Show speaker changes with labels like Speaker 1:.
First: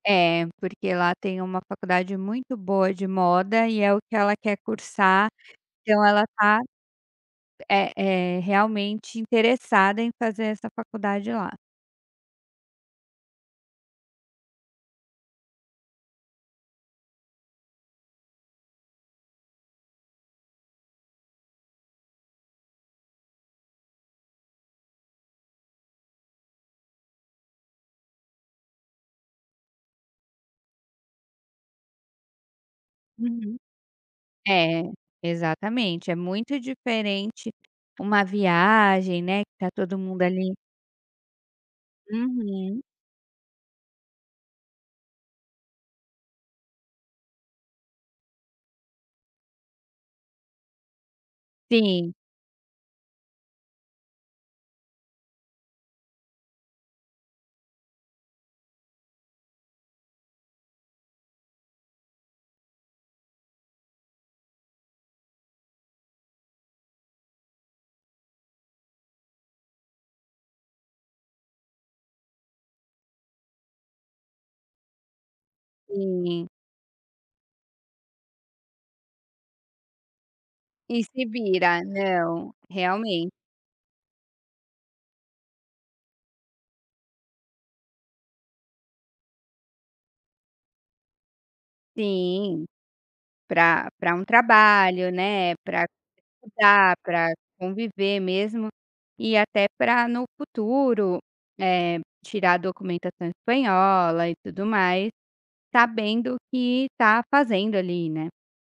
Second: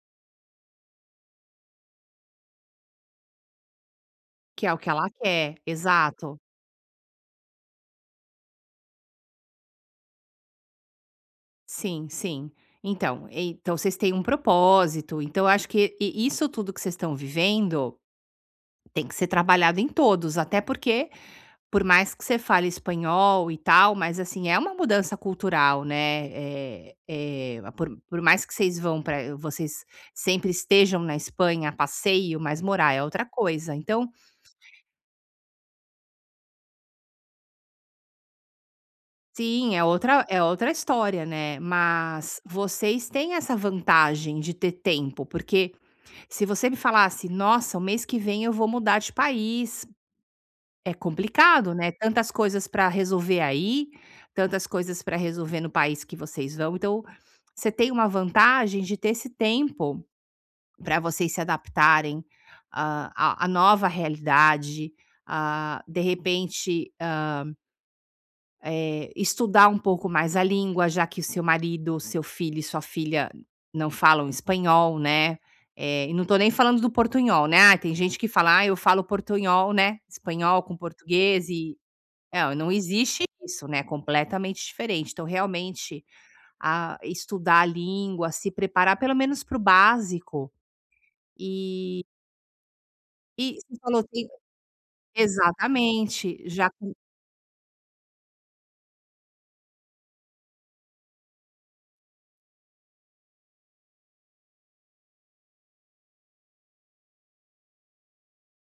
Speaker 1: É, porque lá tem uma faculdade muito boa de moda e é o que ela quer
Speaker 2: Que é o que ela
Speaker 1: cursar,
Speaker 2: quer.
Speaker 1: então ela
Speaker 2: Exato.
Speaker 1: está, eh eh, realmente interessada em fazer essa faculdade lá.
Speaker 2: Sim, sim. Então então vocês têm um propósito, então eu acho que e i isso tudo que vocês estão vivendo tem que ser trabalhado em todos, até porque por mais que você fale espanhol e tal, mas assim, é uma mudança cultural, né, eh eh, por por mais que vocês vão para vocês sempre estejam na Espanha a passeio, mas morar é outra
Speaker 1: Uhum.
Speaker 2: coisa. Então
Speaker 1: É, exatamente, é muito diferente uma viagem, né, que está
Speaker 2: Sim, é
Speaker 1: todo mundo
Speaker 2: outra é
Speaker 1: ali
Speaker 2: outra história, né. Mas
Speaker 1: Uhum.
Speaker 2: vocês têm essa vantagem de ter tempo, porque se você me falasse: "Nossa, o mês que vem eu vou mudar de país", é complicado, né,
Speaker 1: Sim.
Speaker 2: tantas coisas para resolver aí, tantas coisas para resolver no país que vocês vão, então você tem uma vantagem de ter esse tempo para vocês se adaptarem, ah, a a nova realidade, ah, de repente, ah eh, estudar um pouco mais a língua já que seu marido, seu filho e sua filha não falam espanhol, né. Eh, e não estou
Speaker 1: Sim.
Speaker 2: nem falando do portunhol, né. Ah, tem gente que fala: "Ai eu falo portunhol, né, espanhol com
Speaker 1: E se
Speaker 2: português e"
Speaker 1: vira.
Speaker 2: eh,
Speaker 1: Não,
Speaker 2: ah, não existe
Speaker 1: realmente.
Speaker 2: isso, né, é completamente diferente. Então realmente, ah, estudar a língua, se preparar pelo menos para o básico e
Speaker 1: Sim.
Speaker 2: I você
Speaker 1: Para
Speaker 2: falou
Speaker 1: para um
Speaker 2: que
Speaker 1: trabalho, né, para
Speaker 2: exatamente. Já
Speaker 1: estudar,
Speaker 2: que
Speaker 1: para conviver mesmo e até para no futuro, eh, tirar a documentação espanhola e tudo mais, sabendo o que está fazendo ali, né.